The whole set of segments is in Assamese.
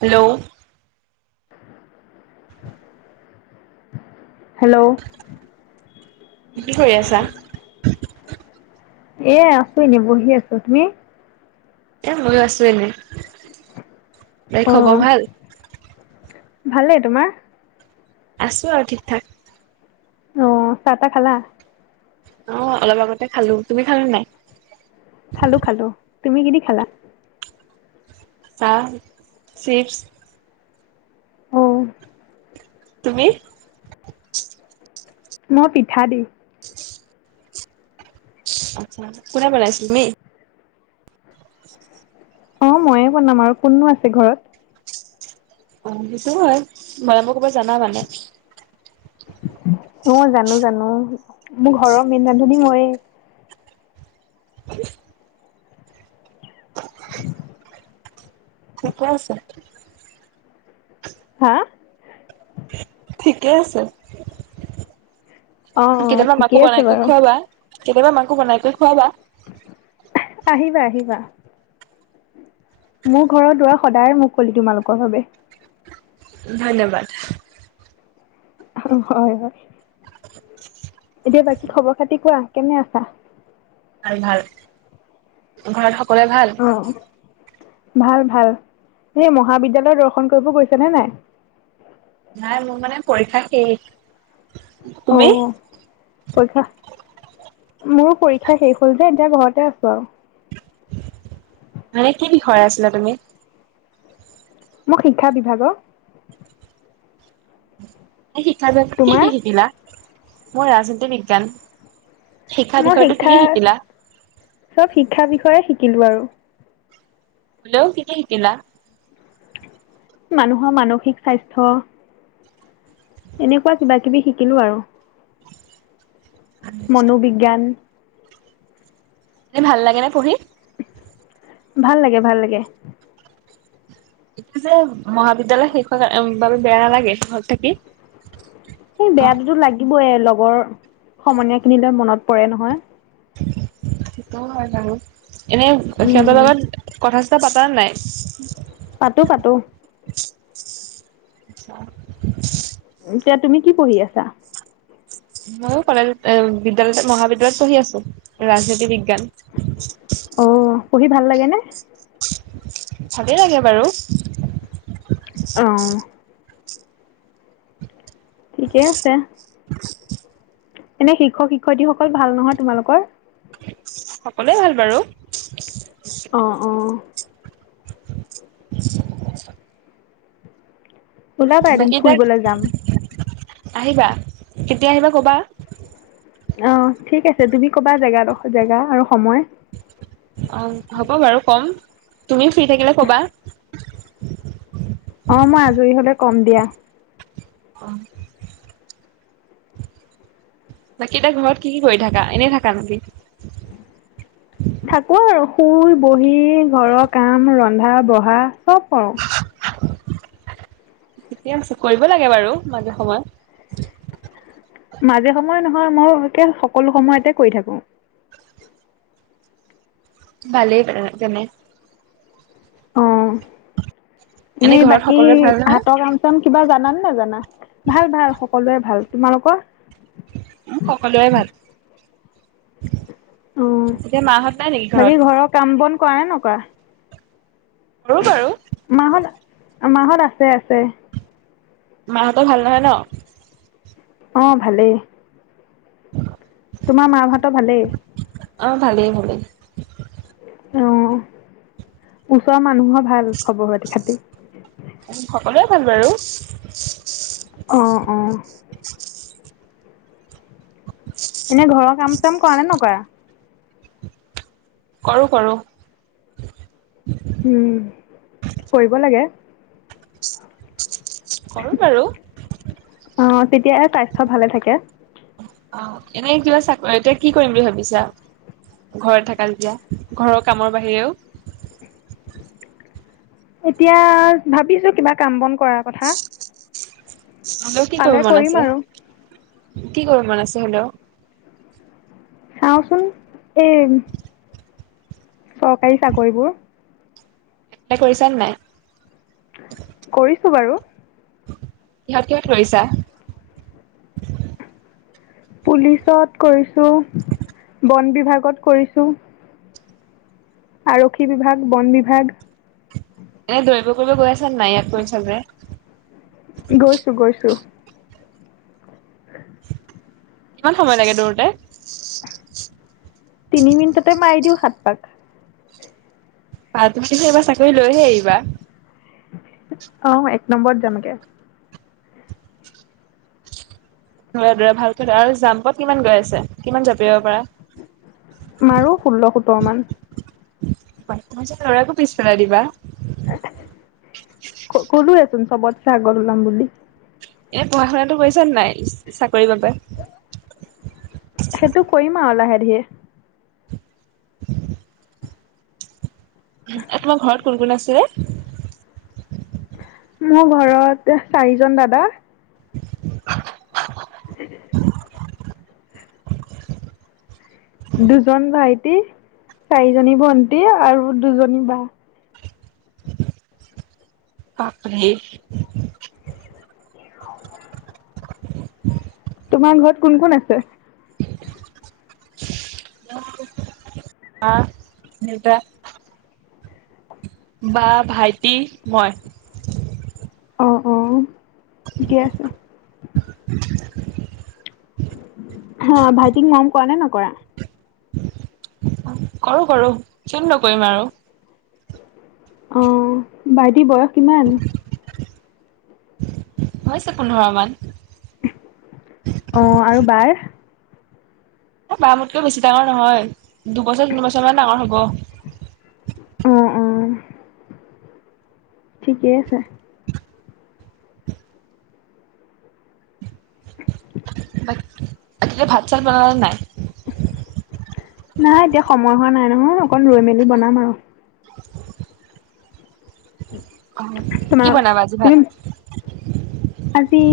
হেল্ল' হেল্ল' কি কৰি আছা এ আছো এনেই বহি আছো তুমি এ ময়ো আছো এনে বাকি অ খবৰ ভাল। ভালেই তোমাৰ আছো আৰু ঠিক ঠাক আহ চাহ তাহ খালা অ অলপ আগতে খালো তুমি খালা নাই। খালো খালো তুমি কি দি খালা। চাহ চিপছ। অ তুমি? [inaudible] মই পিঠা দি আচ্ছা কোনে বনাইছিল তুমি [inaudible] অ ময়ে বনাম আৰু কোননো আছে ঘৰত অ বছো হয় ম ম ক'ৰবাত জানা মানে [unintelligible] অ জানো জানো মোৰ ঘৰৰ মেইন ৰান্ধনী মই থিকে আছে হা ঠিকে আছে অ অ কেতিয়াবা আমাকো ঠিকেই আছে বনাইক বাৰু খোৱাবা [unintelligible] কেতিয়াবা মাংস বনাই কৰি খুৱা বা [unintelligible] আহিবা আহিবা মোৰ ঘৰৰ দোৱাৰ সদায় মুকলি তোমালোকৰ বাবে [unintelligible] ধন্যবাদ হয় হয় এতিয়া বাকী খবৰ খাতি কোৱা কেনে আছা ভাল ভাল ঘৰত সকলোৱে ভাল অ ভাল ভাল এই মহাবিদ্যালয়ৰ দৰ্শন কৰিব গৈছে নে নাই নাই মোৰ মানে পৰীক্ষা শেষ অ তুমি? পৰীক্ষা মোৰো পৰীক্ষা শেষ হ'ল যে এতিয়া ঘৰতে আছো আৰু মানে কি বিষয় আছিলা তুমি মই শিক্ষা বিভাগৰ শিক্ষা কি কি তোমাৰ শিকিলা মই ৰাজনীতি বিজ্ঞান শিক্ষা মই বিষয়টো কি কি শিক্ষা শিকিলা? চব শিক্ষা বিষয়ে শিকিলো আৰু হলো কি কি শিকিলা মানুহৰ মানসিক স্বাস্থ্য এনেকুৱা কিবা কিবি শিকিলো আৰু মনোবিজ্ঞান এনেই ভাল লাগে নে পঢ়ি ভাল লাগে ভাল লাগে এতিয়া যে মহাবিদ্যালয় শেষ হোৱাৰ কাৰ বাবে বেয়া নালাগে ঘৰত থাকি এই অ' বেয়াটোৰ লাগিবই লগৰ সমনীয়া খিনিলৈ মনত পৰে নহয় সেইটো হয় বাৰু এনে সিহঁতৰ উম লগত কথা পাতা নাই পাতো পাতো [inaudible] [inaudible] এতিয়া তুমি কি পঢ়ি আছা মোৰ কলেজ বিদ্যালয় মহাবিদ্যালয়ত পঢ়ি আছো ৰাজনীতি বি অ [unintelligible] [inaudible] পঢ়ি ভাল লাগে নে ভালে লাগে বাৰু অ ঠিকেই আছে [inaudible] এনে শিক্ষক শিক্ষয়িত্ৰীসকল ভাল নহয় তোমালোকৰ সকলোৱে ভাল বাৰু অ অ [inaudible] ওলাবা এদিন বাকী তাত ফুৰিবলৈ যাম আহিবা কেতিয়া আহিবা ক'বা অ ঠিক আছে তুমি কবা জেগাডখ জেগা আৰু সময়। অ হ'ব বাৰু কম তুমি ফ্ৰী থাকিলে ক'বা। অ মই আজৰি হলে কম দিয়া। [inaudible] বাকী এ তাই ঘৰত কি কি কৰি থাকা এনেই থাকা নেকি। [unintelligible] থাকো আৰু শুই বহি ঘৰৰ কাম ৰন্ধা বঢ়া চব কৰো। ঠিকে আছে কৰিব লাগে বাৰু মাজে সময়। [unintelligible] মাজে সময়ে নহয় মইকে সকলো সময়তে কৰি থাকো। [unintelligible] ভালেই প তেনে। [unintelligible] অ এনে এনেই ঘৰত বাকী সকলোৰে ভাল নহয় হাতৰ কাম চাম। কিবা জানানে নেজানা ভাল ভাল সকলো ভাল তোমালোকৰ। মোক সকলোৱে ভাল। অ এতিয়া মাহঁত নাই নেকি ঘৰত বাকী ঘৰৰ কাম বন কৰা নে ন কৰা। কৰো বাৰু মা হত মা হত আছে আছে। মাহঁতৰ ভাল নহয় ন। অ ভালেই। অ। ত ভালেই। অঁ ভালেই ভালেই। [unintelligible] অ ওচৰৰ মানুহৰ ভাল খবৰ খৱৰ খাতি। [unintelligible] সকলোৱে ভাল বাৰু। অ অ। এনে ঘৰৰ কাম চাম কৰা নে নকৰা। কৰো কৰো। উম, কৰিব লাগে। কৰো বাৰু। অঁ তেতিয়াহে স্বাস্থ্য ভালে থাকে। অ এনেই কিবা চাকৰি এয়া কি কৰিম বুলি ভাবিছা। ঘৰত থকা যেতিয়া ঘৰৰ কামৰ বাহিৰেও। এতিয়া ভাবিছো কিবা কাম বন কৰাৰ কথা। হেল্ল' কি পালে কৰো মন কৰিম আছে আৰু কি কৰিবো মন আছে হেল্ল' [unintelligible] আহাওচোন এই [unintelligible] চৰকাৰী চাকৰিবোৰ। এপ্লাই কৰিছানে নাই। কৰিছো বাৰু। কিহত কিহত কৰিছা। পুলিচত কৰিছো বন বিভাগত কৰিছো। আৰক্ষী বিভাগ বন বিভাগ। এনে দৰিব কৰিব গৈ আছ নাই ইয়াক কৰিছ যে। [unintelligible] গৈছো গৈছো। কিমান সময় লাগে দৌৰোতে। তিনি মিনিটতে মাৰি দিওঁ সাত পাক। প তুমিহ এইবাৰ চাকৰি লৈহে আহিবা। অ এক নম্বৰত যামগে। দোৰা দোৰা ভালকৈ আৰু জাম্পত কিমান গৈ আছে। কিমান জপিয়াব পাৰা। প্ৰমান। লৰাকো পিছ পেলাই দিবা। ক'লোৱে চোন চবত চাই আগত ওলাম বুলি। এনে পঢ়া শুনাটো কৰিছ নাই চাকৰি বাকৰি। সেইটো কৰিম আৰু লাহে ধিৰে এ তোমাৰ ঘৰত কোন কোন আছে? মোৰ ঘৰত চাৰিজন দাদা, [unintelligible] দুজন ভাইটি, চাৰিজনী ভন্টি আৰু দুজনী বা। বাপৰে। তোমাৰ ঘৰত কোন কোন আছে? মা, দেউতা বা ভাইটি মই। অঁ অঁ ঠিকে আছে। [unintelligible] হা ভাইটিক মৰম কৰা নে নকৰা কৰো কৰো কিয়নো নকৰিম আৰু অ ভাইটি বয়স কিমান? হৈছে পোন্ধৰ মান। অ আৰু বাৰ? বা মোতকৈ বেছি ডাঙৰ নহয় দুবছৰ তিনিবছৰ মান ডাঙৰ হব। অ অ ঠিকেই আছে। ততে ভাত চাত বনালে নাই। নাই এতিয়া সময় হোৱা নাই নহয় অকন ৰৈ মেলি বনাম আৰু। [unintelligible] অ কি তোমাৰ বনাবা আজি ভাত তুমি আজি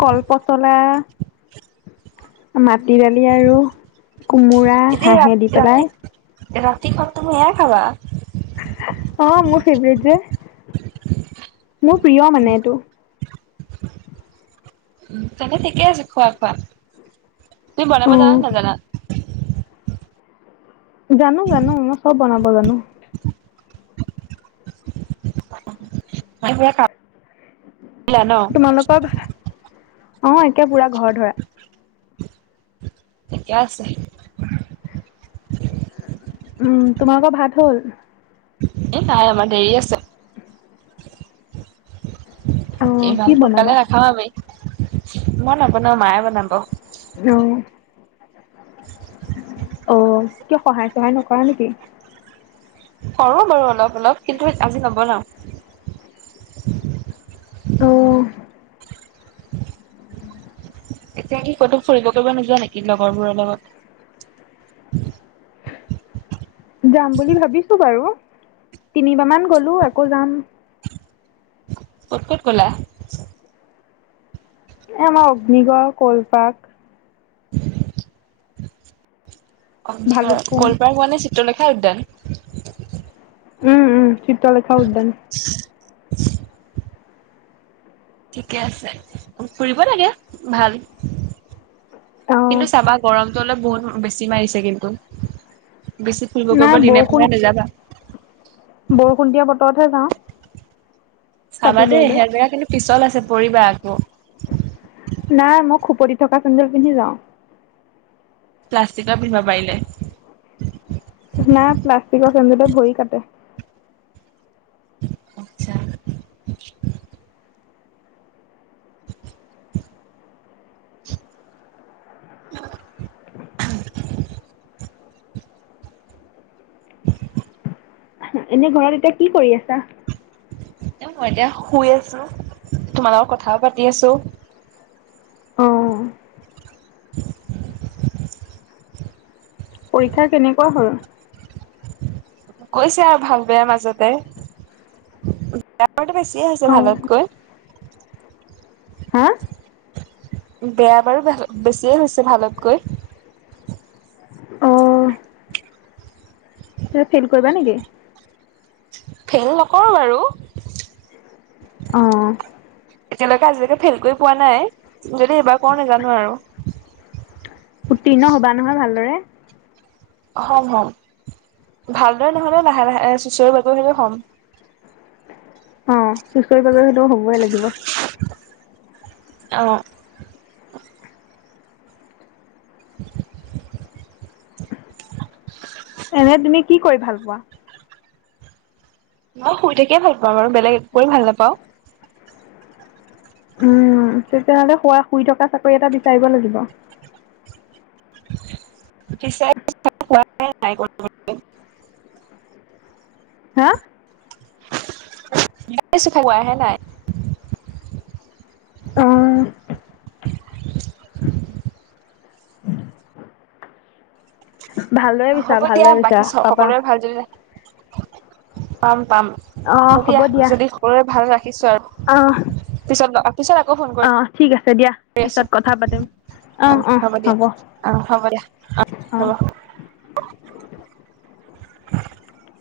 কল পচলা মাটি দালি আৰু কোমোৰা এতিয়া হাঁহে দি ৰাত পেলাই ৰাতি ৰাতিখন তুমি এয়াই খাবা অ মোৰ ফেভৰেট যে মোৰ প্ৰিয় মানে এইটো উ তেন্তে ঠিকে আছে খোৱা খোৱা তুমি অ বনাব জানা নাজানা জানো জানো মই চব বনাব জানো [unintelligible] কাপ তোমালোকৰ অ একে পুৰা ঘৰ ধৰা ঠিকে আছে। উম তোমালোকৰ ভাত হ'ল এ নাই আমাৰ দেৰি আছে। অ কি ইমান বনাবা সোনকালে নাখাও আমি মই নবনাও মায়ে বনাব। অ। অ কিয় সহায় চহায় নকৰা নেকি কৰো বাৰু অলপ অলপ কিন্তু আজি নবনাও। অ এতিয়া কি ক'তো ফুৰিব কৰিব নোযোৱা নেকি লগৰবোৰৰ লগত? যাম বুলি ভাবিছো বাৰু তিনিবা মান গলো আকৌ যাম। ক'ত ক'ত ক'লা। আমাৰ অগ্নিগড় কলপাক অ ভালুকপুং কলপাৰ হোৱা নে চিত্ৰলেখা উদ্যান। উম উম চিত্ৰলেখা উদ্যান। ঠিকে আছে ফুৰিব লাগে ভাল। অ কিন্তু চাবা গৰমটো হলে বহুত বেছি মাৰিছে কিন্তু্ বেছি ফুৰিব গৈ নাই প দিনে বৰষুণ পোহৰে নেযাবা। বৰষুণ দিয়া বতৰতহে যাওঁ। চাবা ছাতি লৈ দেই লৈ হেদেৰা কিন্তু পিছল আছে পৰিবা আকৌ। নাই মই খুপতি থকা চেন্দল পিন্ধি যাওঁ। প্লাষ্টিকৰ পিন্ধিবা পাৰিলে। না প্লাষ্টিকৰ চেন্দেলে ভৰি কাটে। আচ্ছা। [unintelligible] [unintelligible] এনেই ঘৰত এতিয়া কি কৰি আছা। মই এতিয়া শুই আছো তোমাৰ লগত কথাও পাতি আছো। অঁ [unintelligible] পৰীক্ষা কেনেকুৱা হ'ল। গৈছে আৰু ভাল বেয়াৰ মাজতে। বেয়াৰটো বেছিয়ে হৈছে ভালতকৈ। হা। বেয়া বাৰু বেছিয়ে হৈছে ভালতকৈ। ত ফেল কৰিবা নেকি। ফেইল নকৰোঁ বাৰু। অ এতিয়ালৈকে আজিলৈকে ফেইল কৰি পোৱা নাই যদি এইবাৰ কৰো নেজানো আৰু। উত্তীৰ্ণ হবা নহয় ভালদৰে। হম হম ভালদৰে নহলে লাহে লাহে চুচৰি বাগৰি হলেও হম। অ চুচৰি বাগৰি সলেও হব লাগিব। অঁ। [unintelligible] এনে তুমি কি কৰি ভাল পোৱা। ম শুই থাকিয়ে ভাল পাওঁ বাৰু বেলেগ একোৱেই কৰি ভাল নাপাওঁ। উম তেতিয়নেহ'লে শোৱা শুই থকা চাকৰি এটা বিচাৰিব লাগিব। [unintelligible] হা। [unintelligible] ছো খাৱা হে নাই। অ' ভালদৰে বিচাৰা হ'ব দিয়া ভালদৰে বাকী বিচাৰা পাবা সকলোৰে ভাল যদিদে। পাম পাম অ হ'ব হবা দিয়া যদি সৰুৰে ভাল ৰাখিছো আৰু অ' পিছত। পিছত আকৌ ফোন কৰিম। অ' ঠিক আছে দিয়া পিছত কথা পাতিম। অ হ'ব দিয়া অ হ'ব দিয়া অ হ'ব। [unintelligible]